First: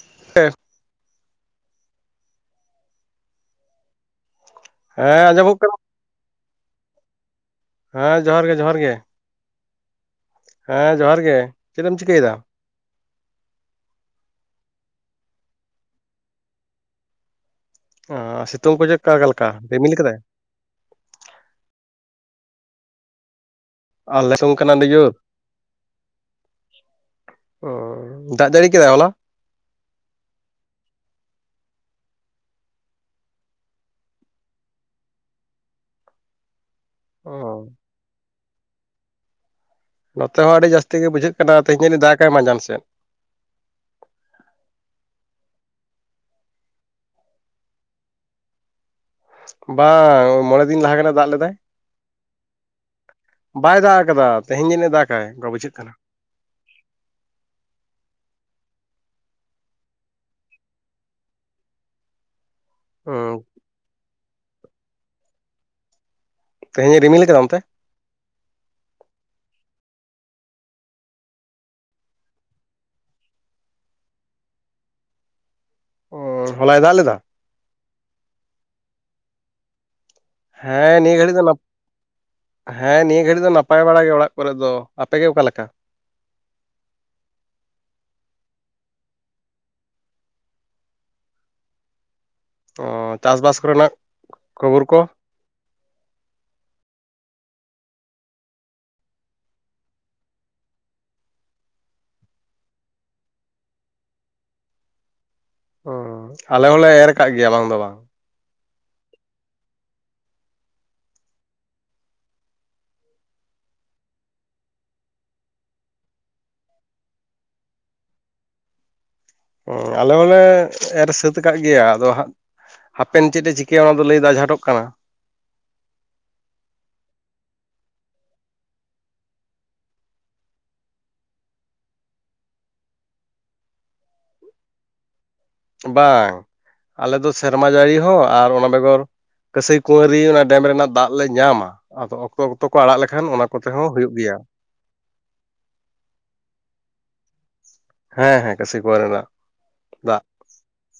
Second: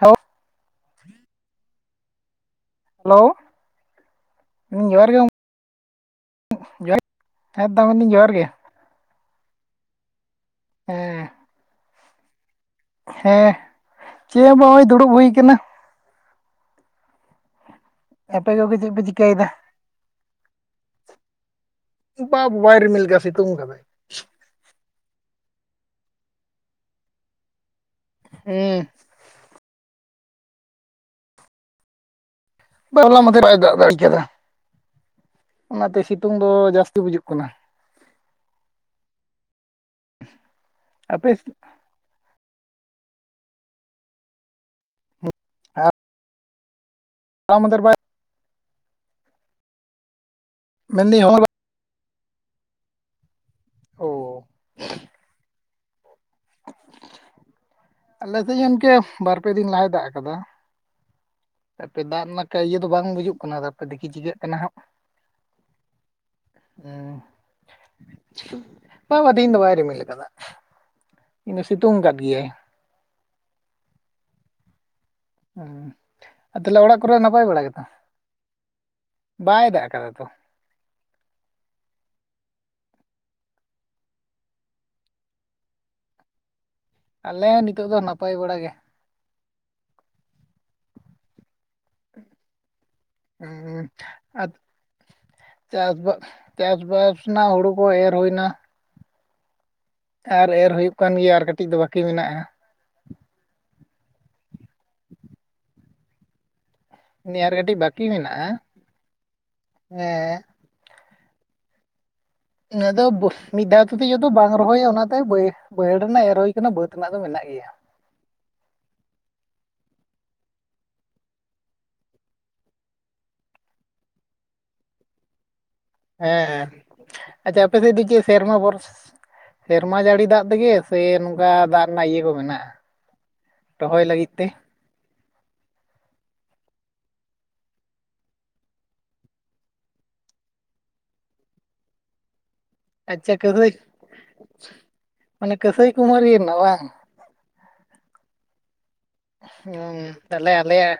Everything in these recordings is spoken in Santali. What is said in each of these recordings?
ᱦᱮᱞᱳ ᱦᱮᱞᱳᱣ ᱦᱮᱸ ᱟᱡᱚᱢᱚᱜ ᱠᱟᱱᱟ ᱡᱚᱦᱟᱨ ᱦᱮᱸᱫᱟ ᱢᱮᱱᱫᱟᱹᱧ ᱡᱚᱦᱟᱨ ᱜᱮ ᱡᱚᱦᱟᱨ ᱜᱮ ᱦᱮᱸ ᱡᱚᱦᱟᱨ ᱜᱮ ᱪᱮᱫ ᱮᱢ ᱪᱤᱠᱟᱹᱭᱮᱫᱟ? ᱦᱮᱸ ᱪᱮᱦᱚᱵᱟ ᱚᱭ ᱫᱩᱲᱩᱵ ᱦᱩᱭ ᱟᱠᱟᱱᱟ ᱚ ᱟᱯᱮ ᱥᱤᱛᱩᱝ ᱠᱚᱜᱮ ᱠᱚ ᱪᱮᱫ ᱯᱮ ᱪᱮᱫᱠᱟ ᱪᱤᱠᱟᱹᱭᱮᱫᱟ ᱟᱠᱟᱞᱮᱠᱟ ᱨᱤᱢᱤᱞ ᱠᱟᱫᱟᱭ ᱵᱟᱵᱵᱟᱭ ᱨᱤᱢᱤᱞ ᱜᱮᱣᱟ ᱥᱤᱛᱩᱝ ᱠᱟᱫᱟᱭ ᱟᱞᱮ ᱥᱧ ᱠᱟᱱᱟᱰᱤᱡᱳᱨ ᱚ ᱫᱟᱜ ᱡᱟᱲᱤ ᱦᱩᱸ ᱠᱮᱫᱟᱭ ᱦᱚᱞᱟ? ᱵᱟ ᱦᱚᱞᱟ ᱢᱟᱫᱷᱮᱨ ᱵᱟᱭ ᱫᱟᱜ ᱡᱟᱲᱤ ᱠᱮᱫᱟ ᱚᱱᱟᱛᱮ ᱥᱤᱛᱩᱝ ᱫᱚ ᱡᱟᱹᱥᱛᱤ ᱵᱩᱡᱩᱜ ᱚ ᱠᱟᱱᱟ ᱱᱚᱛᱮ ᱦᱚᱸ ᱟᱹᱰᱤ ᱡᱟᱹᱥᱛᱤ ᱜᱮ ᱟᱯᱮ ᱵᱩᱡᱷᱟᱹᱜ ᱠᱟᱱᱟ ᱛᱮᱦᱮᱧᱡᱟᱧᱤᱡ ᱫᱟᱜᱟᱭ ᱢᱟᱸᱡᱟᱱ ᱥᱮᱫ ᱞᱟ ᱢᱟᱫᱷᱮᱨ ᱵᱟᱭ ᱵᱟᱝ ᱢᱚᱨᱮ ᱫᱤᱱ ᱞᱟᱦᱟ ᱜᱟᱱᱮ ᱢᱮᱱᱫᱟᱹᱧ ᱫᱟᱜ ᱦᱚᱞᱟ ᱞᱮᱫᱟᱭ ᱵᱟᱭ ᱫᱟᱜ ᱚ ᱟᱠᱟᱫᱟ ᱛᱮᱦᱮᱧ ᱡᱟᱹᱱᱤᱡ ᱫᱟᱜᱟᱭ ᱚᱱᱠᱟ ᱵᱩᱡᱷᱟᱹᱜ ᱠᱟᱱᱟ ᱟᱞᱮᱥᱮᱫ ᱤᱱᱠᱟᱹ ᱵᱟᱨᱯᱮ ᱫᱤᱱ ᱞᱟᱦᱟᱭ ᱫᱟᱜ ᱟᱠᱟᱫᱟ ᱟᱯᱮ ᱫᱟᱜ ᱨᱮᱱᱟᱜ ᱠᱤᱭᱟᱹ ᱫᱚ ᱵᱟᱝ ᱦᱩᱸ ᱵᱩᱡᱩᱜ ᱠᱟᱱᱟ ᱛᱟᱨᱯᱮ ᱰᱮᱞᱦᱤ ᱪᱤᱠᱟᱹᱜ ᱠᱟᱱᱟ ᱦᱟᱸᱜ ᱛᱮᱦᱮᱧᱮ ᱦᱸ ᱨᱤᱢᱤᱞ ᱠᱟᱫᱟ ᱚᱱᱛᱮ ᱵᱟᱝ ᱵᱚ ᱛᱤᱦᱤᱧ ᱫᱚ ᱵᱟᱭ ᱨᱤᱢᱤᱞ ᱠᱟᱫᱟ ᱤᱱᱟᱹ ᱥᱤᱛᱩᱝ ᱠᱟᱫ ᱜᱮᱭᱟᱭ᱾ ᱦᱩᱸ, ᱚ ᱟᱨ ᱦᱚᱞᱟᱭ ᱛᱟᱦᱞᱮ ᱫᱟᱜ ᱚᱲᱟᱜ ᱞᱮᱫᱟ ᱠᱚᱨᱮ ᱱᱟᱯᱟᱭ ᱵᱟᱲᱟ ᱜᱮᱛᱚ ᱵᱟᱭ ᱫᱟᱜ ᱟᱠᱟᱫᱟ ᱛᱚ᱾ ᱦᱮᱸ ᱱᱤᱭᱟᱹ ᱜᱷᱟᱹᱲᱤᱡ ᱫᱚ ᱱᱟᱯ ᱦᱮᱸ ᱱᱤᱭᱟᱹ ᱜᱷᱟᱹᱲᱤᱡ ᱫᱚ ᱱᱟᱯᱟᱭ ᱵᱟᱲᱟ ᱜᱮ ᱚᱲᱟᱜ ᱠᱚᱨᱮᱫ ᱫᱚ, ᱟᱯᱮᱜᱮ ᱚᱠᱟᱞᱮᱠᱟ? ᱟᱞᱮ ᱱᱤᱛᱚᱜ ᱫᱚ ᱱᱟᱯᱟᱭ ᱵᱟᱲᱟ ᱜᱮ᱾ ᱚ, ᱪᱟᱥ-ᱵᱟᱥ ᱦᱩᱸ ᱠᱚᱨᱮᱱᱟᱜ ᱟᱨ ᱠᱷᱚᱵᱚᱨ ᱠᱚ? ᱪᱟᱥ ᱵᱟ ᱪᱟᱥᱵᱟᱥ ᱨᱮᱱᱟᱜ ᱦᱩᱲᱩ ᱠᱚ ᱮᱨ ᱦᱩᱭᱮᱱᱟ᱾ ᱟᱨ ᱮᱨ ᱦᱩᱭᱩᱜ ᱠᱟᱱ ᱜᱮᱭᱟ ᱟᱨ ᱠᱟᱹᱴᱤᱡ ᱫᱚ ᱵᱟᱹᱠᱤ ᱢᱮᱱᱟᱜᱼᱟ᱾ [inaudible] ᱦᱩᱸ ᱟᱞᱮᱦᱚᱞᱮ ᱮᱨ ᱠᱟᱜ ᱱᱤᱭᱟᱹ ᱜᱮᱭᱟ ᱟᱨ ᱵᱟᱝ ᱫᱚ ᱠᱟᱹᱴᱤᱡ ᱵᱟᱝ ᱵᱟᱹᱠᱤ ᱢᱮᱱᱟᱜᱼᱟ, ᱦᱮᱸ᱾ ᱤᱱᱟᱹ ᱫᱚ ᱢᱤᱫ ᱫᱷᱟᱣᱛ ᱛᱮ ᱡᱚᱛᱚ ᱵᱟᱝ ᱨᱚᱦᱚᱭᱟ ᱚᱱᱟᱛᱮ ᱵᱟᱹᱭ ᱵᱟᱹᱭᱦᱟᱹᱲ ᱨᱮᱱᱟᱜ ᱮᱨ ᱦᱩᱭ ᱠᱟᱱᱟ ᱵᱟᱹᱫᱽ ᱨᱮᱱᱟᱜ ᱫᱚ ᱢᱮᱱᱟᱜ ᱜᱮᱭᱟ᱾ ᱦᱩᱸ ᱟᱞᱮ ᱦᱚᱸᱞᱮ ᱮᱨ ᱥᱟᱹᱛ ᱠᱟᱜ ᱜᱮᱭᱟ ᱟᱫᱚ ᱦᱟᱸᱜ ᱦᱟᱯᱮᱱ ᱪᱮᱫ-ᱮ ᱪᱤᱠᱟᱹᱭᱟ ᱚᱱᱟ ᱫᱚ ᱞᱟᱹᱭ ᱫᱚ ᱟᱡᱷᱟᱴᱚᱜ ᱠᱟᱱᱟ᱾ ᱦᱮᱸ ᱦᱮᱸ ᱟᱪᱪᱷᱟ ᱟᱯᱮ ᱥᱮᱫ ᱫᱚ ᱪᱮᱫ ᱥᱮᱨᱢᱟ ᱵᱚᱨᱥ ᱥᱮᱨᱢᱟ ᱡᱟᱹᱲᱤ ᱫᱟᱜ ᱛᱮᱜᱮ ᱥᱮ ᱱᱚᱝᱠᱟ ᱫᱟᱜ ᱨᱮᱱᱟᱜ ᱤᱭᱟᱹ ᱠᱚ ᱢᱮᱱᱟᱜ-ᱟ ᱨᱚᱦᱚᱭ ᱞᱟᱹᱜᱤᱫ ᱛᱮ? ᱵᱟᱝ, ᱟᱞᱮᱚ ᱫᱚ ᱥᱮᱨᱢᱟ ᱡᱟᱹᱲᱤ ᱦᱚᱸ ᱟᱨ ᱚᱱᱟ ᱵᱮᱜᱚᱨ ᱠᱟᱹᱥᱟᱹᱭ ᱠᱩᱶᱟᱹᱨᱤ ᱚᱱᱟ ᱰᱮᱢ ᱨᱮᱱᱟᱜ ᱫᱟᱜ ᱞᱮ ᱧᱟᱢᱟ᱾ ᱟᱫᱚ ᱚᱠ ᱚᱠᱛᱚ ᱠᱚ ᱟᱲᱟᱜ ᱞᱮᱠᱷᱟᱱ ᱟᱪᱪᱷᱟ ᱚᱱᱟ ᱠᱚᱛᱮ ᱠᱟᱹᱥᱟᱹᱭ ᱦᱚᱸ ᱦᱩᱭᱩᱜ ᱜᱮᱭᱟ ᱾ ᱢᱟᱱᱮ ᱠᱟᱹᱥᱟᱹᱭ ᱠᱩᱢᱟᱨᱤ ᱨᱮᱱᱟᱜ ᱵᱟᱝ? ᱦᱮᱸ ᱦᱮᱸ ᱠᱟᱺᱥᱟᱹᱭ ᱠᱩᱶᱟᱹᱨᱤ ᱨᱮᱱᱟᱜ᱾ ᱦᱩᱸ ᱫᱟᱜ ᱛᱟᱞᱦᱮ ᱟᱞᱮᱭᱟᱜ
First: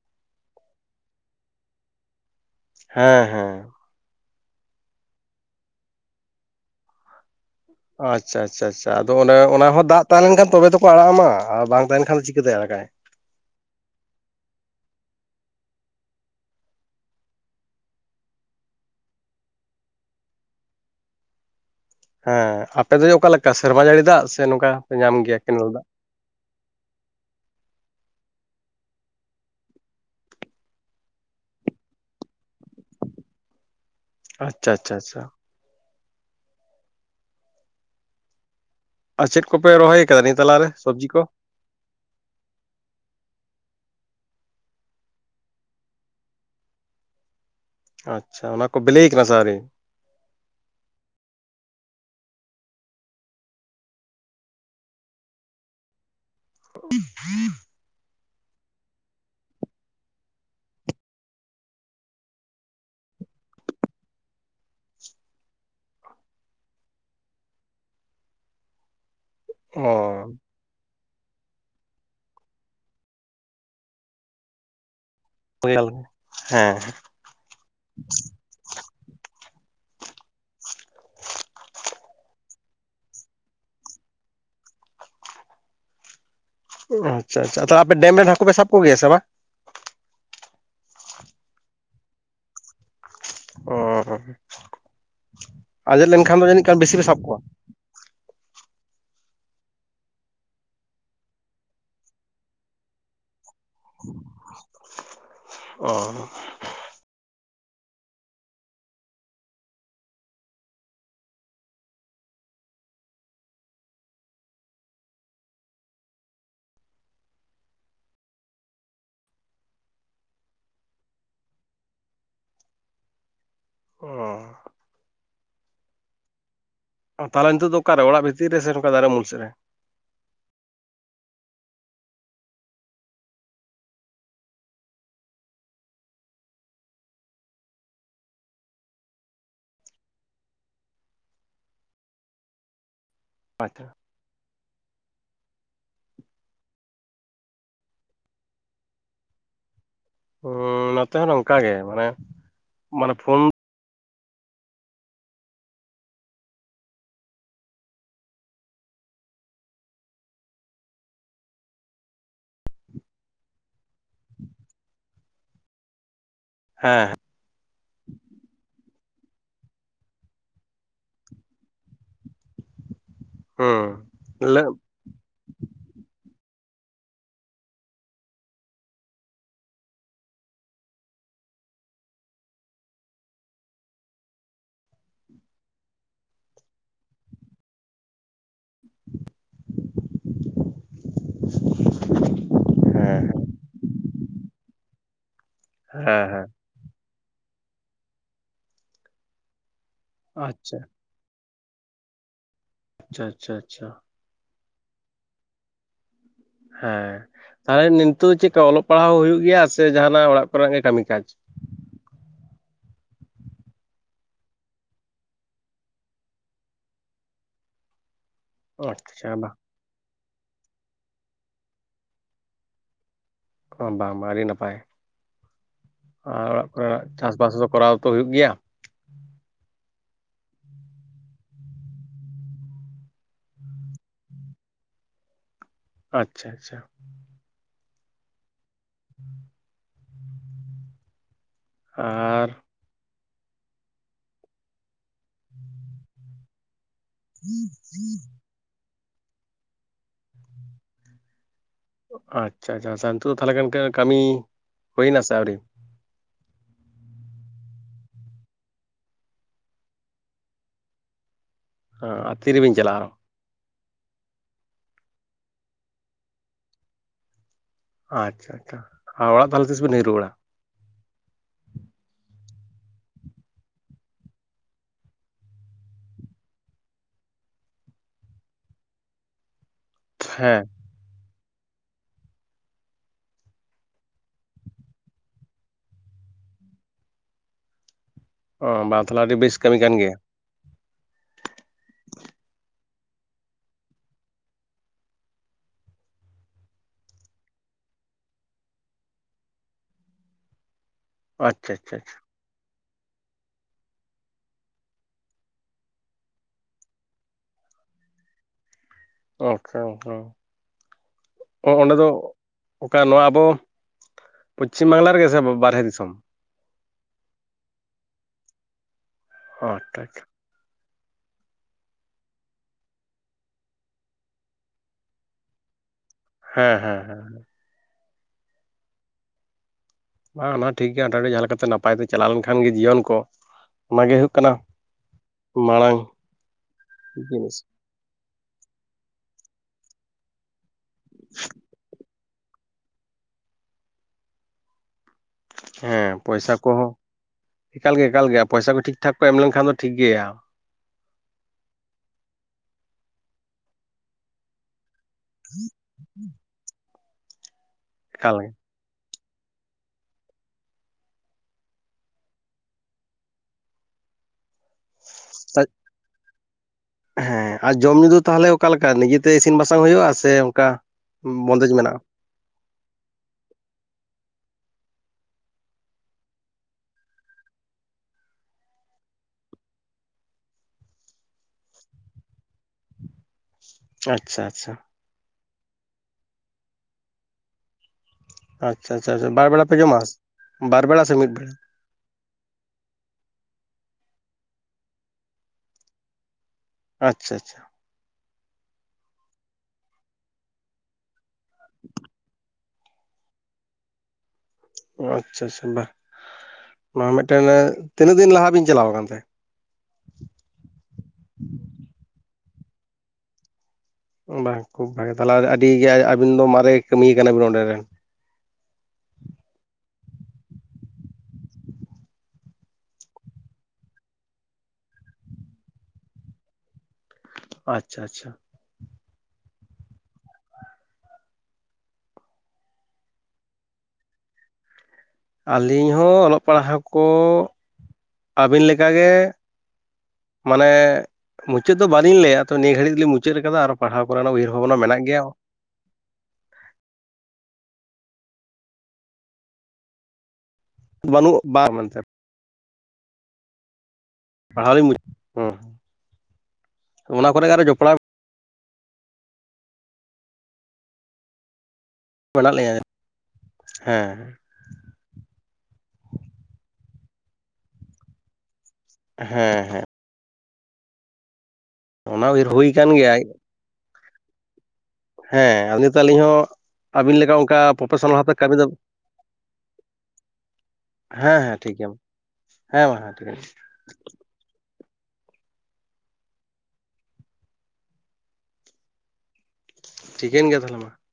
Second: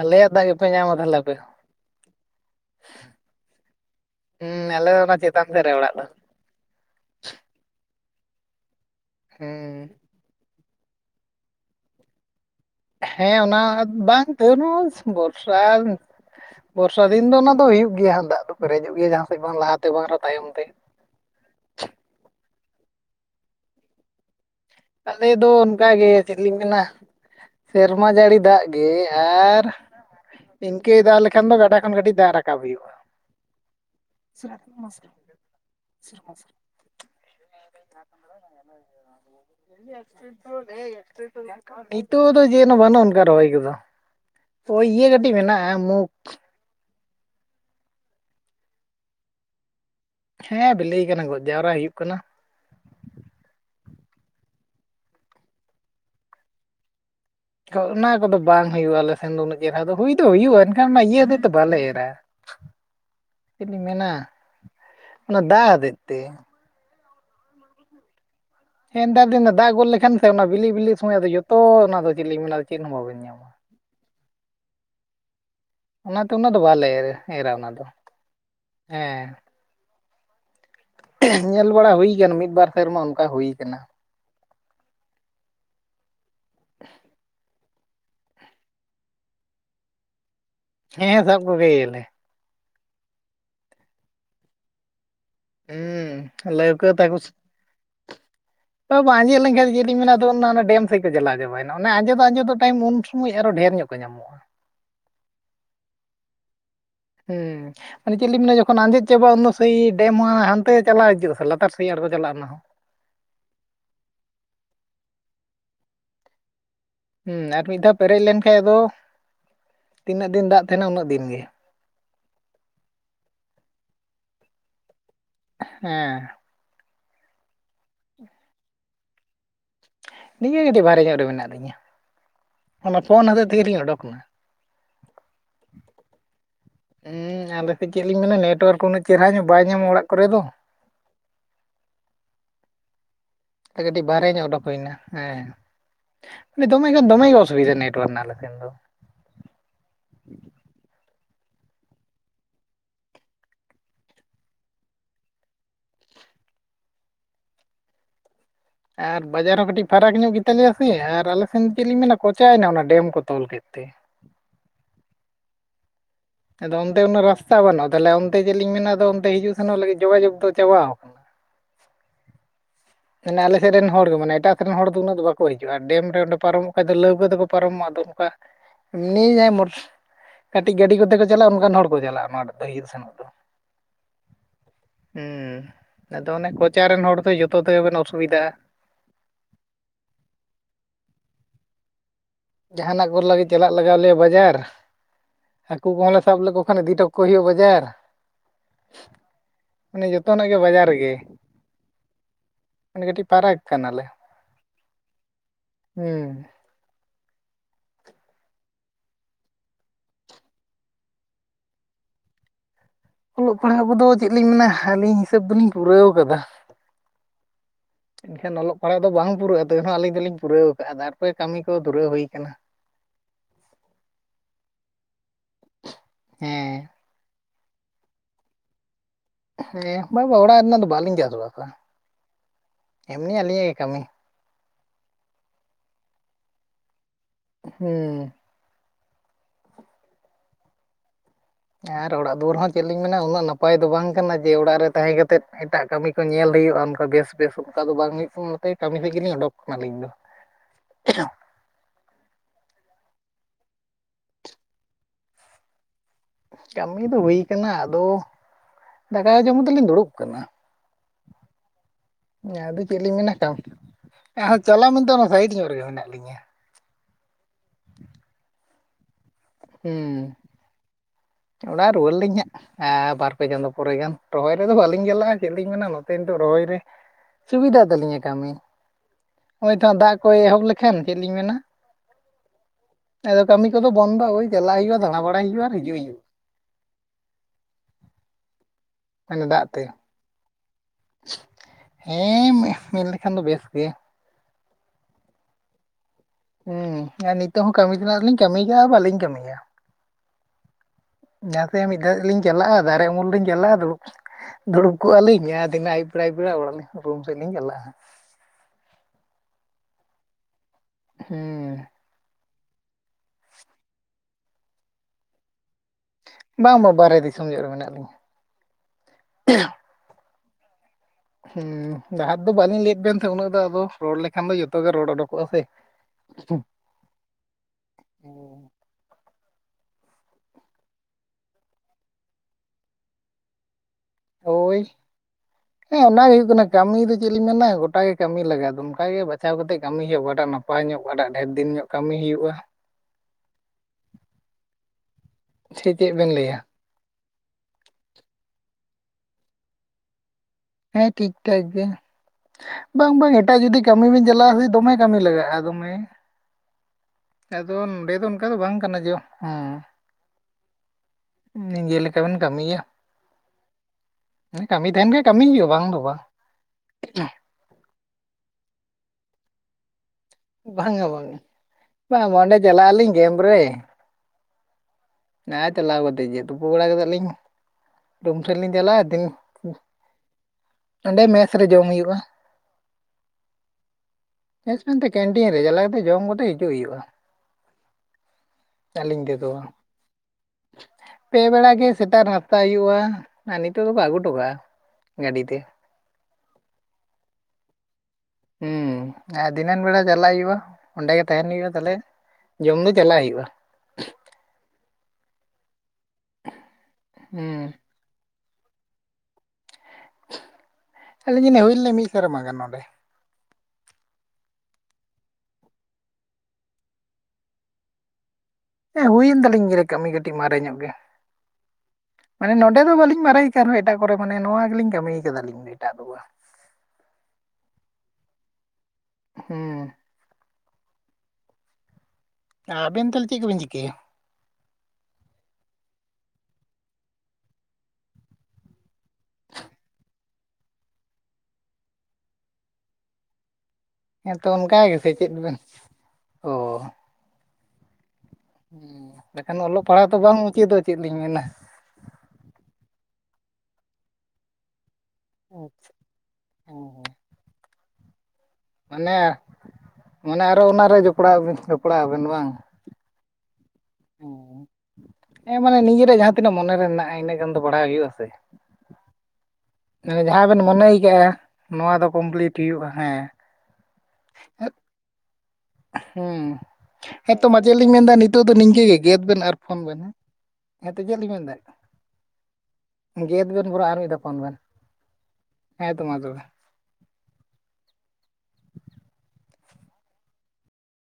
ᱟᱞᱮᱭᱟᱜ ᱫᱟᱜ ᱜᱮᱯᱮ ᱧᱟᱢᱟ ᱛᱟᱦᱞᱮ ᱟᱯᱮ ᱦᱚᱸ᱾ ᱦᱮᱸ ᱦᱮᱸ᱾ ᱦᱩᱸ ᱟᱞᱮ ᱫᱚ ᱚᱱᱟ ᱪᱮᱛᱟᱱ ᱥᱮᱫ ᱨᱮ ᱚᱲᱟᱜ ᱫᱚ᱾ ᱟᱪᱪᱷᱟ ᱟᱪᱪᱷᱟ ᱟᱪᱪᱷᱟ, ᱟᱫᱚ ᱚᱱᱮ, ᱚᱱᱟ ᱦᱚᱸ ᱦᱩᱸ ᱫᱟᱜ ᱛᱟᱦᱮᱸ ᱞᱮᱱᱠᱷᱟᱱ ᱛᱚᱵᱮ ᱛᱚᱠᱚ ᱟᱲᱟᱜ ᱟᱢᱟ ᱟᱨ ᱵᱟᱝ ᱛᱟᱸᱦᱮᱱ ᱠᱷᱟᱱ ᱫᱚ ᱪᱤᱠᱟᱹᱛᱮ ᱟᱲᱟᱜ-ᱟ ᱢᱟᱭ? ᱦᱮᱸ ᱚᱱᱟ ᱵᱟᱝ ᱛᱟᱹᱣ ᱨᱮᱦᱚᱸ ᱵᱚᱨᱥᱟ ᱵᱚᱨᱥᱟ ᱫᱤᱱ ᱫᱚ ᱚᱱᱟ ᱫᱚ ᱦᱩᱭᱩ ᱜᱮᱭᱟ, ᱫᱟᱜ ᱫᱚ ᱯᱮᱨᱮᱡᱚᱜ ᱜᱮᱭᱟ ᱡᱟᱦᱟᱸ ᱥᱮᱫ ᱵᱟᱝ ᱞᱟᱦᱟ ᱛᱮ ᱵᱟᱝ ᱛᱟᱭᱚᱢ ᱛᱮ ᱾ ᱦᱮᱸ, ᱟᱯᱮ ᱫᱚ ᱚᱠᱟᱮᱠᱟ ᱥᱮᱨᱢᱟ ᱡᱟᱹᱲᱤ ᱫᱟᱜ ᱥᱮ ᱱᱚᱝᱠᱟ ᱯᱮ ᱧᱟᱢ ᱟᱞᱮ ᱜᱮᱭᱟ ᱫᱚ ᱠᱮᱱᱮᱞ ᱫᱟᱜ ᱚᱱᱠᱟᱜᱮ ᱪᱮᱫ ᱞᱤᱧ ᱢᱮᱱᱟ ᱥᱮᱨᱢᱟ ᱡᱟᱹᱲᱤ ᱫᱟᱜ ᱜᱮ ᱟᱨ ᱤᱱᱠᱟᱹᱭ ᱫᱟᱜ ᱞᱮᱠᱷᱟᱱ ᱫᱚ ᱜᱟᱰᱟ ᱠᱷᱚᱱ ᱠᱟᱹᱴᱤᱡ ᱫᱟᱜ ᱨᱟᱠᱟᱵ ᱦᱩᱭᱩᱜᱼᱟ᱾ ᱟᱪᱪᱷᱟ ᱟᱪᱪᱷᱟ ᱟᱪᱪᱷᱟ [unintelligible] [unintelligible] ᱟᱨ ᱪᱮᱫ ᱠᱚᱯᱮ ᱨᱚᱦᱚᱭ ᱠᱟᱫᱟ ᱱᱤᱭᱟᱹ ᱛᱟᱞᱟᱨᱮ ᱥᱚᱵᱽᱡᱤ ᱠᱚ? ᱱᱤᱛᱚᱜ ᱫᱚ ᱪᱮᱫ ᱦᱚᱸ ᱵᱟᱹᱱᱩᱜ ᱚᱱᱠᱟ ᱨᱚᱦᱚᱭ ᱠᱚᱫᱚ, ᱛᱚ ᱤᱭᱟᱹ ᱠᱟᱹᱴᱤᱡ ᱢᱮᱱᱟᱜ-ᱟ ᱢᱩᱠᱷ᱾ ᱟᱪᱪᱷᱟ, ᱚᱱᱟ ᱠᱚ ᱵᱤᱞᱤᱭ ᱠᱟᱱᱟ ᱥᱮ ᱟᱹᱣᱨᱤ? ᱦᱮᱸ ᱵᱤᱞᱤ ᱠᱟᱱᱟ ᱜᱚᱡ ᱡᱟᱣᱨᱟ ᱦᱩᱭᱩᱜ ᱠᱟᱱᱟ᱾ [inaudible] ᱚᱱᱟ ᱠᱚᱫᱚ ᱵᱟᱝ ᱦᱩᱭᱩᱜᱼᱟ ᱟᱞᱮ ᱥᱮᱱ ᱫᱚ ᱩᱱᱟᱹᱜ ᱪᱮᱦᱨᱟ ᱫᱚ ᱦᱩᱭ ᱫᱚ ᱦᱩᱭᱩᱜᱼᱟ ᱮᱱᱠᱷᱟᱱ ᱚᱱᱟ ᱤᱭᱟᱹ ᱦᱚᱛᱮᱡ ᱫᱚ ᱵᱟᱞᱮ ᱮᱨᱟ᱾ [inaudible] ᱪᱮᱫ ᱞᱤᱧ ᱢᱮᱱᱟ ᱚᱱᱟ ᱫᱟᱜ ᱦᱚᱛᱮᱫ ᱛᱮ᱾ ᱦᱮᱸᱦ ᱱᱮᱛᱟᱨ ᱫᱤᱱ ᱫᱚ ᱫᱟᱜ ᱜᱚᱫ ᱚ ᱞᱮᱠᱷᱟᱱ ᱥᱮ ᱚᱱᱟ ᱵᱤᱞᱤᱜ ᱵᱤᱞᱤᱜ ᱥᱚᱢᱚᱭ ᱫᱚ ᱟᱫᱚ ᱡᱷᱚᱛᱚ ᱚᱱᱟ ᱫᱚ ᱪᱮᱫ ᱞᱤᱧ ᱢᱮᱱᱟ ᱚᱱᱟᱫᱚ ᱪᱮᱫ ᱦᱚᱸ ᱵᱟᱵᱮᱱ ᱧᱟᱢᱟ᱾ ᱚᱱᱟᱛᱮ ᱚᱱᱟ ᱫᱚ ᱦᱮᱸ ᱵᱟᱞᱮ ᱮᱨᱟ ᱮᱨᱟ ᱚᱱᱟ ᱫᱚ ᱦᱮᱸᱼᱼ ᱧᱮᱞ ᱵᱟᱲᱟ ᱦᱩᱭ ᱠᱟᱱᱟ ᱢᱤᱫ ᱵᱟᱨ ᱥᱮᱨᱢᱟ ᱚᱱᱠᱟ ᱦᱩᱭ ᱠᱟᱱᱟ᱾ ᱟᱪᱪᱷᱟ ᱟᱪᱪᱷᱟ ᱛᱟᱦᱚᱞᱮ ᱟᱯᱮ ᱰᱮᱢ ᱨᱮᱱ ᱦᱟᱹᱠᱩ ᱯᱮ ᱥᱟᱵ ᱠᱚᱜᱮᱭᱟ ᱥᱮ ᱵᱟᱝ? ᱦᱮᱸ ᱦᱮᱸ ᱥᱚᱵ ᱠᱚᱜᱮ ᱜᱮᱭᱟᱞᱮ᱾ ᱚ ᱟᱸᱡᱮᱫ ᱦᱩᱸ ᱞᱮᱱᱠᱷᱟᱱ ᱫᱚ ᱡᱟᱹᱱᱤᱡ ᱠᱷᱟᱱ ᱞᱟᱹᱣᱠᱟᱹ ᱵᱮᱥᱤ ᱯᱮ ᱥᱟᱵ ᱠᱚᱣᱟ? ᱚ ᱵᱟᱝ ᱟᱸᱡᱮᱫ ᱞᱮᱱᱠᱷᱟᱱ ᱪᱮᱫ ᱤᱧ ᱢᱮᱱᱟ ᱟᱫᱚ ᱩᱱᱫᱚ ᱚᱱᱟ ᱰᱮᱢ ᱥᱮᱫ ᱠᱚ ᱪᱟᱞᱟᱣ ᱪᱟᱵᱟᱭᱱᱟ ᱚᱱᱟ ᱟᱸᱡᱮᱫᱚᱜ ᱟᱸᱡᱮᱫᱚᱜ ᱴᱟᱭᱤᱢ ᱩᱱ ᱥᱩᱢᱟᱹᱭ ᱟᱨᱚ ᱰᱷᱮᱨ ᱧᱚᱜ ᱠᱚ ᱧᱟᱢᱚᱜᱼᱟ᱾ ᱚ᱾ ᱦᱮᱸ᱾ ᱢᱟᱱᱮ ᱪᱮᱫ ᱞᱤᱧ ᱢᱮᱱᱟ ᱡᱚᱠᱷᱚᱱ ᱟᱡᱮᱫ ᱪᱟᱟᱜᱼᱟᱱᱟᱹᱜᱭ ᱰᱮᱢ ᱦᱟᱱᱛᱮ ᱪᱟᱞᱟᱣ ᱦᱤᱡᱩᱜᱼᱟ ᱥᱮ ᱞᱟᱛᱟᱨ ᱥ ᱟ ᱪᱟᱞᱟᱜᱼᱟ ᱚᱱᱟ ᱦᱚᱸ᱾ ᱦᱸ ᱟᱨ ᱢᱤᱫ ᱫᱷᱟᱣ ᱯᱮᱨᱮᱡ ᱞᱮᱱᱠᱷᱟᱱ ᱟᱫᱚ ᱛᱤᱱᱟᱹᱜ ᱫᱤᱱ ᱫᱟᱜ ᱛᱟᱦᱮᱱᱟ ᱩᱱᱟᱹᱜ ᱫᱤᱱ ᱜᱮᱼᱼ ᱚ᱾ ᱦᱮᱸ᱾ ᱛᱟᱦᱚᱞᱮ ᱱᱤᱛᱳᱜ ᱫᱚ ᱚᱠᱟᱨᱮ ᱚᱲᱟᱜ ᱵᱷᱤᱛᱤᱨ ᱨᱮ ᱥᱮ ᱱᱚᱝᱠᱟ ᱫᱟᱨᱮ ᱩᱢᱩᱞ ᱥᱮᱫ ᱨᱮ? ᱱᱤᱭᱟᱹ ᱠᱟᱴᱤᱡ ᱵᱟᱦᱨᱮ ᱧᱚᱜ ᱨᱮ ᱢᱮᱱᱟᱜ ᱞᱤᱧᱟᱹ᱾ ᱚᱱᱟ ᱯᱷᱳᱱ ᱟᱫᱮᱨ ᱛᱮᱜᱮ ᱞᱤᱧ ᱚᱰᱳᱠ ᱮᱱᱟ ᱾ ᱦᱸ ᱟᱞᱮᱮᱥᱮᱫ ᱪᱮᱫ ᱞᱤᱧ ᱢᱮᱱᱟ ᱱᱮᱴᱚᱣᱟᱨᱠ ᱩᱱᱟᱹᱜ ᱪᱮᱦᱨᱟ ᱧᱚᱜ ᱵᱟᱭ ᱧᱟᱢᱟ ᱚᱲᱟᱜ ᱠᱚᱨᱮ ᱫᱚ ᱟᱪᱪᱷᱟ ᱠᱟᱹᱴᱤᱵ, ᱵᱟᱨᱨᱮᱮ ᱧᱚᱜ ᱚᱰᱩᱠ ᱦᱩᱭᱱᱟ ᱦᱮᱸᱮ ᱫᱚᱢᱮ ᱜᱟᱱ ᱫᱚᱢᱮ ᱜᱮ ᱚᱥᱩᱵᱤᱫᱟ ᱱᱮᱴᱣᱟᱨᱠ ᱨᱮᱱᱟᱜ ᱟᱞᱮ ᱥᱮᱱ ᱫᱚ ᱦ ᱱᱚᱛᱮ ᱦᱚᱸ ᱱᱚᱝᱠᱟ ᱜᱮᱮ ᱢᱟᱱᱮ ᱢᱟᱱᱮ ᱯᱷᱩᱱ ᱟᱨ ᱵᱟᱡᱟᱨ ᱦᱚᱸ ᱠᱟᱹᱴᱤᱡ ᱯᱷᱟᱨᱟᱠ ᱧᱚᱜ ᱜᱮᱛᱟᱞᱮᱭᱟ ᱥᱮ ᱟᱨ ᱟᱞᱮᱮᱥᱮᱱ ᱫᱚ ᱪᱮᱫ ᱞᱤᱧ ᱢᱮᱱᱟ ᱠᱚᱪᱟᱭᱱᱟ ᱚᱱᱟ ᱰᱮᱢ ᱠᱚ ᱛᱚᱞ ᱵᱮᱛᱮ [inaudible] ᱟᱫᱚ ᱚᱱᱛᱮ ᱦᱮᱸ ᱩᱱᱟᱹᱜ ᱨᱟᱥᱛᱟ ᱵᱟᱹᱱᱩᱜᱼᱟ ᱛᱟᱦᱮ ᱚᱱᱛᱮ ᱡᱮᱫ ᱞᱤᱧ ᱢᱮᱱᱟ ᱟᱫᱚ ᱚᱱᱛᱮ ᱦᱤᱡᱩᱜ ᱥᱮᱱᱚᱜ ᱞᱟᱹᱜᱤᱫ ᱡᱳᱜᱟᱡᱳᱜᱽ ᱫᱚ ᱪᱟᱵᱟᱟᱣ ᱟᱠᱟᱱᱟ ᱟᱞᱮᱨᱮ ᱦᱩᱸ ᱨᱮᱱ ᱦ ᱦᱚᱲᱩᱜ ᱞᱟᱹᱜ ᱢᱮᱴᱨᱮᱮᱱ ᱦᱚᱲ ᱩᱱᱟᱹᱜ ᱫᱚ ᱵᱟᱠᱚ ᱦᱤᱡᱩᱜᱼᱟ ᱰᱮᱢ ᱨᱮ ᱚᱸᱰᱮ ᱯᱟᱨᱚᱢᱚᱜ ᱠᱷᱡ ᱫᱚ ᱞᱟᱹᱣᱠᱟᱹ ᱛᱮᱠᱚ ᱯᱟᱨᱚᱢᱚᱜᱼᱟ ᱟᱫᱚ ᱚᱱᱠᱟ ᱱ ᱢ ᱠᱟᱹᱴᱤᱡ ᱜᱟᱹᱰᱤ ᱠᱚᱛᱮ ᱠᱚ ᱪᱟᱞᱟᱜᱼᱟ ᱚᱱᱠᱟᱱ ᱦᱚᱲ ᱠᱚ ᱪᱟᱞᱟᱜᱼᱟ ᱚᱱᱟᱴᱟᱜ ᱫᱚ ᱦᱩᱭᱩᱜ ᱥᱮᱱᱚᱜ ᱫᱚ [inaudible] ᱦᱮᱸ ᱟᱫᱚ ᱚᱱᱮ ᱠᱚᱪᱟ ᱨᱮᱱ ᱦᱚᱲ ᱫᱚ ᱡᱚᱛᱚ ᱛᱮᱜᱮ ᱵᱮᱮᱱ ᱚᱥᱩᱵᱤᱫᱟᱜᱼᱟ [inaudible] ᱡᱟᱦᱟᱱᱟᱜ ᱠᱚᱨᱮ ᱦᱮᱸ ᱞᱟᱹᱜᱤᱫ ᱪᱟᱞᱟᱜ ᱞᱟᱜᱟᱣ ᱞᱮᱭᱟ ᱵᱟᱡᱟᱨ ᱦᱟᱹᱠᱩ ᱠᱚᱦᱚᱸ ᱞᱮ ᱦᱮᱸ ᱥᱟᱵ ᱦᱮᱸ ᱞᱮᱠᱚ ᱠᱷᱚᱱ ᱤᱫᱤ ᱦᱚᱴᱚᱠᱚ ᱦᱩᱭᱩᱜᱼᱟ ᱵᱟᱡᱟᱨ ᱢᱟᱱᱮ ᱡᱚᱛᱚᱱᱟᱜ ᱜᱮ ᱟᱪᱪᱷᱟ ᱵᱟᱡᱟᱨᱜᱮ ᱢᱟᱱᱮ ᱟᱪᱪᱷᱟ ᱠᱟᱹᱴᱤᱡ ᱟᱪᱪᱷᱟ ᱯᱟᱨᱟᱠ ᱟᱪᱪᱷᱟ ᱠᱟᱱᱟᱞᱮ ᱦᱮᱸ ᱦᱮᱸ ᱛᱟᱦᱚᱞᱮ ᱱᱤᱛᱚᱜ ᱪᱮᱫᱠᱟ ᱚᱞᱚᱜ ᱯᱟᱲᱦᱟᱣ ᱦᱩᱭᱩᱜ ᱜᱮᱭᱟ ᱥᱮ ᱡᱟᱦᱟᱱᱟᱜ ᱚᱲᱟᱜ ᱠᱚᱨᱮᱱᱟᱜ ᱜᱮ ᱠᱟᱹᱢᱤ ᱠᱟᱡ ᱚᱞᱚᱜ ᱯᱟᱲᱦᱟᱜ ᱠᱚᱫᱚ ᱪᱮᱫ ᱞᱤᱧ ᱢᱮᱱᱟ ᱟᱹᱞᱤᱧ ᱦᱤᱥᱟᱹᱵ ᱫᱚᱞᱤᱧ ᱯᱩᱨᱟᱹᱣ ᱠᱟᱫᱟ ᱮᱱᱠᱷᱟᱱ ᱚᱞᱚᱜ ᱯᱟᱲᱦᱟᱜ ᱫᱚ ᱵᱟᱝ ᱯᱩᱨᱟᱹᱜᱼᱟ ᱛᱚᱵᱮ ᱟᱹᱞᱤᱧ ᱫᱚᱞᱤᱧ ᱯᱩᱨᱟᱹᱣ ᱟᱠᱟᱟᱜᱼᱟ ᱛᱟᱨᱯᱚᱨᱮ ᱠᱟᱹᱢᱤ ᱠᱚ ᱫᱷᱩᱨᱟᱹᱣ ᱦᱩᱭ ᱟᱠᱟᱱᱟ ᱵᱟᱝ ᱵᱟᱝ ᱟᱹᱰᱤ ᱱᱟᱯᱟᱭ ᱟᱨ ᱚᱲᱟᱜ ᱦᱮᱸ ᱠᱚᱨᱮᱱᱟᱜ ᱪᱟᱥᱵᱟᱥ ᱫᱚ ᱠᱚᱨᱟᱣ ᱛ ᱦᱩᱭᱩᱜ ᱜᱮᱭᱟ ᱦᱮᱸ ᱵᱟᱝᱵᱟ ᱚᱲᱟᱜ ᱨᱮᱱᱟᱜ ᱫᱚ ᱵᱟᱞᱤᱧ ᱪᱟᱥ ᱵᱟ ᱠᱚᱣᱟ ᱮᱢᱱᱤ ᱟᱹᱞᱤᱧᱟᱜ ᱜᱮ ᱠᱟᱹᱢᱤ ᱟᱪᱪᱷᱟ ᱟᱪᱪᱷᱟ ᱦᱮᱸ [inaudible] ᱟᱨ ᱚᱲᱟᱜ ᱫᱩᱣᱟᱹᱨ ᱦᱚᱸ ᱪᱮᱫ ᱞᱤᱧ ᱢᱮᱱᱟ ᱩᱱᱟᱹᱜ ᱱᱟᱯᱟᱭ ᱫᱚ ᱵᱟᱝ ᱠᱟᱱᱟ ᱡᱮ ᱚᱲᱟᱜ ᱨᱮ ᱛᱟᱦᱮᱸ ᱠᱟᱛᱮᱫ ᱮᱴᱟᱜ ᱠᱟᱹᱢᱤ ᱠᱚ ᱧᱮᱞ ᱦᱩᱭᱩᱜᱼᱟ ᱚᱱᱠᱟ ᱵᱮᱥ ᱵᱮᱥ ᱚᱱᱠᱟ ᱫᱚ ᱵᱟᱝ ᱦᱩᱭᱩᱜ ᱚᱱᱟᱛᱮ ᱠᱟᱹᱢᱤ ᱥᱮᱫ ᱜᱮᱞᱤᱧ ᱚᱰᱚᱠ ᱠᱟᱱᱟᱞᱤᱧ ᱫᱚ ᱟᱪᱪᱷᱟ ᱟᱪᱪᱷᱟ ᱟ ᱱᱤᱛ ᱫᱚ ᱛᱟᱦᱚᱞᱮ ᱠᱷᱟᱱ ᱠᱟᱹᱢᱤ ᱦᱩᱭᱱᱟ ᱥᱮ ᱟᱹᱣᱨᱤ ᱠᱟᱹᱢᱤ ᱫᱚ ᱦᱩᱭ ᱟᱠᱟᱱᱟ ᱟᱫᱚ ᱫᱟᱠᱟ ᱡᱚᱢ ᱛᱮᱞᱤᱧ ᱫᱩᱲᱩᱵ ᱟᱠᱟᱱᱟ ᱟᱨ [inaudible] ᱛᱤᱨᱮᱵᱤᱱ ᱪᱟᱞᱟᱜᱼᱟ ᱟᱨᱚ? ᱮᱸ ᱪᱟᱞᱟ ᱢᱮᱱᱫᱚ ᱚᱱᱟ ᱥᱟᱭᱤᱰ ᱧᱚᱜ ᱨᱮᱜᱮ ᱢᱮᱱᱟᱜ ᱞᱤᱧᱟᱹ ᱟᱪᱪᱷᱟ ᱟᱪᱪᱷᱟ ᱚᱲᱟᱜ ᱛᱟᱦᱚᱞᱮ ᱛᱤᱥ ᱵᱮᱱ ᱦᱮᱡ ᱦᱩᱸ ᱨᱩᱣᱟᱹᱲᱟ ᱚᱲᱟᱜ ᱨᱩᱣᱟᱹᱲᱞᱤᱧ ᱦᱟᱸᱜ ᱟᱨ ᱵᱟᱨ ᱯᱮ ᱪᱟᱸᱫᱚᱳ ᱯᱚᱨᱮ ᱜᱟᱱ ᱨᱚᱦᱚᱭ ᱨᱮᱫᱚ ᱵᱟᱹᱞᱤᱧ ᱧᱟᱞᱟᱜᱼᱟ ᱪᱮᱫ ᱞᱤᱧ ᱢᱮᱱᱟ ᱱᱚᱛᱮ ᱱᱤᱛᱚᱜ ᱨᱚᱦᱚᱭ ᱨᱮ ᱥᱩᱵᱤᱫᱟ ᱛᱟᱞᱞᱤᱧᱟ ᱠᱟᱹᱢᱤ ᱱᱚᱜᱼᱚᱭ ᱛᱚ ᱫᱟᱜ ᱠᱚᱭ ᱮᱦᱚᱵ ᱦᱮᱸ ᱞᱮᱠᱷᱟᱱ ᱪᱮᱫ ᱞᱤᱧ ᱢᱮᱱᱟ ᱟᱫᱚ ᱠᱟᱹᱢᱤ ᱠᱚᱫᱚ ᱵᱚᱱᱫᱚ ᱳᱭ ᱪᱟᱞᱟᱜ ᱦᱩᱭᱩᱜᱼᱟ ᱫᱟᱲᱟᱭ ᱦᱩᱭᱩᱜᱼᱟ ᱟᱨ ᱦᱤᱡᱩᱜ ᱦᱩᱭᱩᱜᱼᱟ ᱚ ᱵᱟᱝ ᱛᱟᱦᱚᱲᱮ ᱟᱹᱰᱤ ᱢᱟᱱᱮ ᱵᱮᱥ ᱫᱟᱜ ᱠᱟᱹᱢᱤ ᱛᱮ ᱠᱟᱱ ᱜᱮᱭᱟ ᱦᱮᱸ ᱢᱮᱱ ᱞᱮᱠᱷᱟᱱ ᱫᱚ ᱵᱮᱥ ᱜᱮ ᱦᱩᱸ ᱟᱨ ᱱᱤᱛᱚᱜ ᱦᱚᱸ ᱠᱟᱹᱢᱤ ᱛᱮᱱᱟᱜ ᱨᱮᱞᱤᱧ ᱠᱟᱹᱢᱤᱤᱭ ᱜᱮ ᱵᱟᱞᱤᱧ ᱠᱟᱹᱢᱤᱭᱟ ᱟᱪᱪᱷᱟ ᱚᱱᱟᱛᱮ ᱟᱪᱪᱷᱟ ᱢᱤᱫ ᱟᱪᱪᱷᱟ ᱫᱷᱟᱣ ᱞᱤᱧ ᱪᱟᱞᱟᱜᱼᱟ ᱫᱟᱨᱮ ᱩᱢᱩᱞ ᱞᱤᱧ ᱪᱟᱞᱟᱜᱼᱟ ᱟᱫᱚ ᱫᱩᱲᱩᱵ ᱠᱚᱜᱼᱟ ᱞᱞᱤᱧ ᱡᱟᱦᱟᱸ ᱛᱤᱱᱟᱹ ᱟᱭᱩᱵ ᱵᱮᱲᱟᱭ ᱵᱮᱲᱟ ᱚᱲᱟᱜᱧ ᱨᱩᱢ ᱥᱮᱫ ᱞᱤᱧ ᱪᱟᱞᱟᱜᱼᱟ [unintelligible] ᱦᱮᱸ ᱚᱸᱰᱮ ᱫᱚ ᱚᱠᱟ ᱱᱚᱣᱟ ᱟᱵᱚ ᱯᱚᱪᱷᱤᱢ ᱵᱟᱝᱞᱟ ᱨᱮᱜᱮ ᱥᱮ ᱵᱟᱨᱦᱮ ᱫᱤᱥᱚᱢ ᱵᱟᱝ ᱵᱟᱝ ᱵᱟᱨᱮ ᱫᱤᱥᱚᱢ ᱧᱚᱜ ᱨᱮ ᱢᱮᱱᱟᱜ ᱞᱤᱧᱟᱹ [unintelligible] ᱦᱮᱸ ᱞᱟᱦᱟ ᱫᱚ ᱵᱟᱟᱹᱞᱤᱧ ᱞᱟᱹᱭᱮᱫ ᱵᱮᱱ ᱛᱟᱦᱮᱸᱫ ᱩᱱᱟᱹᱜ ᱫᱚ ᱟᱫᱚ ᱨᱚᱲ ᱞᱮᱠᱷᱟᱱ ᱫᱚ ᱡᱚᱛᱚ ᱜᱮ ᱨᱚᱲ ᱩᱰᱩᱠᱚᱜᱼᱟ ᱥᱮ ᱦᱮᱸ ᱦᱮᱸ ᱦᱮᱸᱮᱸ [unintelligible] ᱵᱟᱝ ᱚᱱᱟ ᱴᱷᱤᱠ ᱜᱮᱭᱟ ᱦ ᱡᱟᱦᱟᱸ ᱞᱮᱠᱟᱛᱮ ᱱᱟᱯᱟᱭ ᱛᱮ ᱪᱟᱞᱟᱣ ᱞᱮᱱᱠᱷᱟᱱ ᱜᱮ ᱡᱤᱭᱚᱱ ᱠᱚ ᱚ ᱜᱮᱮ ᱦᱩᱭᱩᱜ ᱠᱟᱱᱟ ᱳᱭ ᱢᱟᱲᱟᱝ ᱦᱮᱸ ᱚᱱᱟᱜᱮ ᱦᱩᱭᱩᱜ ᱠᱟᱱᱟ ᱠᱟᱹᱢᱤ ᱫᱚ ᱪᱮᱜ ᱞᱤᱧ ᱡᱤᱱᱤᱥ ᱢᱮᱱᱟ ᱜᱚᱴᱟ ᱠᱟᱹᱢᱤ ᱞᱟᱜᱟᱼᱟ ᱫᱚ ᱚᱱᱠᱟ ᱜᱮ ᱵᱟᱪᱷᱟᱣ ᱠᱟᱛᱮ ᱠᱟᱹᱢᱤ ᱦᱩᱭᱩᱜᱼᱟ ᱚᱠᱟᱴᱟᱜ ᱱᱟᱯᱟᱭ ᱱᱟᱯᱟᱭ ᱧᱚᱜ ᱚᱠᱟᱴᱟᱜ ᱰᱷᱮᱨ ᱫᱤᱱ ᱧᱚᱜ ᱠᱟᱹᱢᱤ ᱦᱩᱭᱩᱜᱼᱟ ᱥᱮ ᱪᱮᱫ ᱦᱮᱸ ᱵᱮᱱ ᱯᱚᱭᱥᱟ ᱞᱟᱹᱭᱟ ᱠᱚᱦᱚᱸ ᱮᱠᱟᱞ ᱜᱮ ᱮᱠᱟᱞ ᱜᱮᱭᱟ ᱯᱚᱭᱥᱟ ᱠᱚ ᱴᱷᱤᱠ ᱴᱷᱟᱠ ᱠᱚ ᱮᱢ ᱞᱮᱱᱠᱷᱟᱱ ᱫᱚ ᱴᱷᱤᱠ ᱜᱮᱭᱟ ᱦᱮᱸ ᱴᱷᱤᱠ ᱴᱷᱟᱠ ᱜᱮ ᱵᱟᱝ ᱵᱟᱝ ᱮᱴᱟᱜ ᱡᱩᱫᱤ ᱠᱟᱹᱢᱤ ᱵᱤᱱ ᱪᱟᱞᱟᱜ-ᱟ ᱥᱮ ᱫᱚᱢᱮ ᱠᱟᱹᱢᱤ ᱞᱟᱜᱟᱜᱼᱟ ᱟ ᱫᱚᱢᱮ ᱟᱫᱚ ᱱᱚᱸᱰᱮ ᱫᱚ ᱮᱠᱟᱞ ᱚᱝᱠᱟ ᱜᱮ ᱫᱚ ᱵᱟᱝ ᱠᱟᱱᱟ ᱡᱮ ᱱᱤᱡᱮ ᱞᱮᱠᱟ ᱵᱮᱱ ᱠᱟᱹᱢᱤᱭᱟ ᱠᱟᱹᱢᱤ ᱛᱟᱦᱮᱱ ᱠᱷᱟᱡ ᱠᱟᱹᱢᱤ ᱦᱩᱭᱩᱜᱼᱟ ᱵᱟᱝ ᱫᱚ ᱵᱟᱝ ᱦᱮᱸ ᱟᱨ ᱡᱚᱢ ᱧᱩ ᱫᱚ ᱛᱟᱦᱞᱮ ᱚᱠᱟᱞᱮᱠᱟ ᱱᱤᱡᱮᱛᱮ ᱤᱥᱤᱱ ᱵᱟᱥᱟᱝ ᱦᱩᱭᱩᱜᱼᱟ? ᱥᱮ ᱚᱱᱠᱟ ᱵᱟᱝ-ᱟ ᱵᱟᱝ ᱵᱚᱱᱫᱮᱡᱽ ᱢᱮᱱᱟᱜᱼᱟ ᱵᱟᱝ ᱵᱟᱝ ᱚᱸᱰᱮ ᱪᱟᱞᱟᱜ ᱟᱹᱞᱤᱧ ᱜᱮᱢ ᱨᱮ ᱱᱟ ᱪᱟᱞᱟᱣ ᱠᱟᱛᱮᱫ ᱜᱮ ᱛᱩᱯᱩ ᱵᱟᱲᱟ ᱜᱚᱫᱚᱜ-ᱟ ᱞᱤᱧ ᱨᱩᱢ ᱥᱮᱫ ᱞᱤᱧ ᱪᱟᱞᱟᱜ ᱟ ᱫᱤᱱ ᱚᱸᱰᱮ ᱢᱮᱥ ᱨᱮ ᱡᱚᱢ ᱦᱩᱭᱩᱜᱼᱟ ᱟᱪᱪᱷᱟ ᱟᱪᱪᱷᱟ ᱢᱮᱥ ᱢᱮᱱᱛᱮ ᱠᱮᱱᱴᱤᱱ ᱨᱮ ᱪᱟᱞᱟᱣ ᱠᱟᱛᱮ ᱡᱚᱢ ᱠᱟᱛᱮ ᱦᱤᱡᱩᱜ ᱦᱩᱭᱩᱜᱼᱟ ᱟᱪᱪᱷᱟ ᱟᱹᱞᱤᱧ ᱟᱪᱪᱷᱟ ᱵᱟᱨ ᱛᱮᱫᱚ ᱵᱮᱲᱟ ᱯᱮ ᱡᱚᱢᱟ ᱵᱟᱨ ᱵᱮᱲᱟ ᱥᱮ ᱢᱤᱫ ᱯᱮ ᱵᱮᱲᱟ ᱜᱮ ᱥᱮᱛᱟᱜ ᱱᱟ ᱛᱟ ᱦᱩᱭᱩᱜᱼᱟ ᱟᱨ ᱱᱤᱛᱚᱜ ᱫᱚ ᱠᱚ ᱟᱹᱜᱩ ᱴᱚ ᱠᱟᱜᱼᱟ ᱜᱟᱰᱤ ᱛᱮ ᱟᱪᱪᱷᱟ ᱟᱪᱪᱷᱟ ᱦᱩᱸ ᱟᱨ ᱫᱷᱤᱱᱟᱹᱱ ᱵᱮᱲᱟ ᱪᱟᱞᱟᱜ ᱦᱩᱭᱩᱜᱼᱟ ᱚᱸᱰᱮ ᱜᱮ ᱛᱟᱦᱮᱱ ᱦᱩᱭᱩᱜᱼᱟ ᱛᱟᱞᱦᱮ ᱡᱚᱢ ᱫᱚ ᱪᱟᱞᱟᱜ ᱦᱩᱭᱩᱜᱼᱟ ᱚ ᱟᱪᱪᱷᱟ ᱟᱪᱪᱷᱟ ᱵᱟ ᱱᱚᱣᱟ ᱢᱤᱜᱴᱮᱱ ᱦᱩᱸ ᱛᱤᱱᱟᱹᱜ ᱫᱤᱱ ᱞᱟᱦᱟ ᱵᱤᱱ ᱪᱟᱞᱟᱣ ᱠᱟᱱ ᱛᱮ? ᱟᱹᱞᱤᱧ ᱡᱟᱱᱤᱡ ᱦᱩᱭ ᱞᱮᱱᱟ ᱢᱤᱫ ᱥᱟᱨᱢᱟ‌ ᱜᱟᱱ ᱱᱚᱰᱮ ᱵᱟᱝ ᱠᱷᱩᱵ ᱵᱷᱟᱜᱮ ᱛᱟᱦᱚᱞᱮ ᱟᱹᱰᱤᱜᱮ ᱟᱹᱵᱤᱱ ᱫᱚ ᱢᱟᱨᱮ ᱠᱟᱹᱢᱤᱭᱟ ᱠᱟᱱᱟᱵᱤᱱ ᱚᱸᱰᱮ ᱨᱮᱱ ᱦᱮᱸ ᱦᱩᱭᱮᱱ ᱫᱟᱞᱤᱧ ᱜᱮᱭᱟ ᱠᱟᱹᱢᱤ ᱠᱟᱹᱴᱤᱡ ᱢᱟᱨᱮ ᱧᱚᱜ ᱜᱮ ᱢᱟᱱᱮ ᱱᱚᱰᱮ ᱫᱚ ᱵᱟᱹᱞᱤᱧ ᱢᱟᱨᱮ ᱠᱟᱱ ᱨᱮᱦᱚᱸ ᱮᱴᱟᱜ ᱠᱚᱨᱮ ᱢᱟᱱᱮ ᱱᱚᱣᱟ ᱜᱮᱞᱤᱧ ᱠᱟᱹᱢᱤ ᱟᱠᱟᱫᱟᱞᱤᱧ ᱮᱴᱟᱜ ᱫᱚ ᱵᱟᱝ ᱚ. ᱟᱪᱪᱷᱟ ᱟᱪᱪᱷᱟ ᱦᱩᱸ ᱟᱵᱤᱱ ᱛᱟᱦᱞᱮ ᱪᱮᱫ ᱠᱚᱵᱤᱱ ᱪᱤᱠᱟᱹᱭᱟ? ᱟᱹᱞᱤᱧ ᱦᱚᱸ ᱚᱞᱚᱜ ᱯᱟᱲᱦᱟᱣ ᱠᱚ ᱟᱹᱵᱤᱱ ᱞᱮᱠᱟᱜᱮ ᱢᱟᱱᱮ ᱢᱩᱪᱟᱹᱫ ᱫᱚ ᱵᱟᱹᱞᱤᱧ ᱞᱟᱹᱭᱟ ᱛᱚ ᱱᱤᱭᱟᱹ ᱜᱷᱟᱹᱲᱤᱡ ᱞᱤᱧ ᱢᱩᱪᱟᱹᱫ ᱟᱠᱟᱫᱟ ᱟᱨᱚ ᱯᱟᱲᱦᱟᱣ ᱠᱚᱨᱮᱱᱟᱜ ᱩᱭᱦᱟᱹᱨ ᱵᱷᱟᱵᱽᱱᱟ ᱢᱮᱱᱟᱜ ᱜᱮᱭᱟ ᱴᱦ ᱷᱷᱷ ᱧ ᱚ ᱦᱮᱸ ᱮᱠᱷᱟᱱ ᱚᱞᱚᱜ ᱯᱟᱲᱦᱟᱣ ᱛᱚ ᱦᱩᱭᱩᱜ ᱵᱟᱝ ᱢᱩᱪᱟᱹᱫ ᱚᱜ ᱵᱟᱹᱱᱩᱜ ᱵᱟᱝ ᱢᱮᱱᱛᱮ ᱯᱟᱲᱦᱟᱣ ᱞᱤᱧ [unintelligible] ᱦᱚᱸ ᱚᱱᱟ ᱠᱚᱨᱮ ᱜᱮ ᱟᱨᱚ ᱡᱚ ᱢᱟᱱᱮ ᱢᱟᱱᱮ ᱟᱨᱚ ᱚᱱᱟᱨᱮ ᱡᱚᱯᱲᱟᱣ ᱵᱮᱱ ᱡᱚᱯᱲᱟᱣ ᱟᱵᱮᱱ ᱵᱟᱝ? ᱢᱮᱱᱟᱜ ᱞᱤᱧᱟᱹ ᱦᱮᱸ ᱦᱮᱸ ᱢᱟᱱ ᱱᱤᱡᱮᱨᱮ ᱡᱟᱦᱟᱸ ᱛᱤᱱᱟᱹᱜ ᱢᱚᱱᱮᱨᱮ ᱢᱮᱱᱟᱜᱼᱟ ᱤᱱᱟᱹᱜ ᱜᱟᱱ ᱫᱚ ᱵᱟᱲᱦᱟᱭ ᱦᱩᱭᱩᱜ ᱟ ᱥᱮ ᱦᱮᱸ ᱦᱮᱸ ᱢᱮ ᱡᱟᱦᱟᱸ ᱵᱮᱱ ᱢᱚᱱᱮᱭ ᱟᱠᱟᱜᱼᱟ ᱱᱚᱣᱟ ᱫᱚ ᱚᱱᱟ ᱩᱭᱦᱟᱹᱨ ᱠᱚᱢᱯᱞᱤᱴ ᱦᱩᱭ ᱦᱩᱭᱩᱜᱼᱟ ᱠᱟᱱ ᱜᱮᱭᱟ ᱦᱮᱸ ᱦᱮᱸᱫ ᱦᱮᱸ ᱱᱤᱛ ᱟᱹᱞᱤᱧ ᱦᱚᱸ ᱟᱹᱵᱤᱱ ᱞᱮᱠᱟ ᱦᱮᱸᱛᱚ ᱚᱝᱠᱟ ᱢᱟᱪᱮᱫ ᱞᱤᱧ ᱢᱮᱱᱫᱟ ᱯᱨᱚᱯᱷᱮᱥᱚᱱᱟᱞ ᱦᱟᱛᱮ ᱱᱤᱛᱚᱜ ᱠᱟᱹᱢᱤ ᱫᱚ ᱱᱤᱝᱠᱟᱹ ᱜᱮ ᱜᱮᱫ ᱵᱮᱱ ᱟᱨ ᱯᱷᱳᱱ ᱵᱮᱱ ᱦᱮᱸ ᱦᱮᱸᱛᱚ ᱪᱮᱫ ᱞᱤᱧ ᱦᱮᱸ ᱢᱮᱱᱫᱟ ᱦᱮᱸ ᱴᱷᱤᱠ ᱜᱮᱭᱟ ᱢᱟ ᱦᱮᱸ ᱴᱷᱤᱠ ᱜᱮᱭᱟ ᱜᱮᱫ ᱵᱮᱱ ᱜᱷᱩᱨᱮ ᱟᱨ ᱢᱤᱫ ᱫᱷᱟᱣ ᱯᱷᱳᱱ ᱵᱮᱱ ᱦᱮᱸᱛᱚ ᱢᱟ ᱛᱚᱵᱮ ᱴᱷᱤᱠᱟᱹᱱ ᱜᱮᱭᱟ ᱛᱟᱦᱞᱮ ᱢᱟ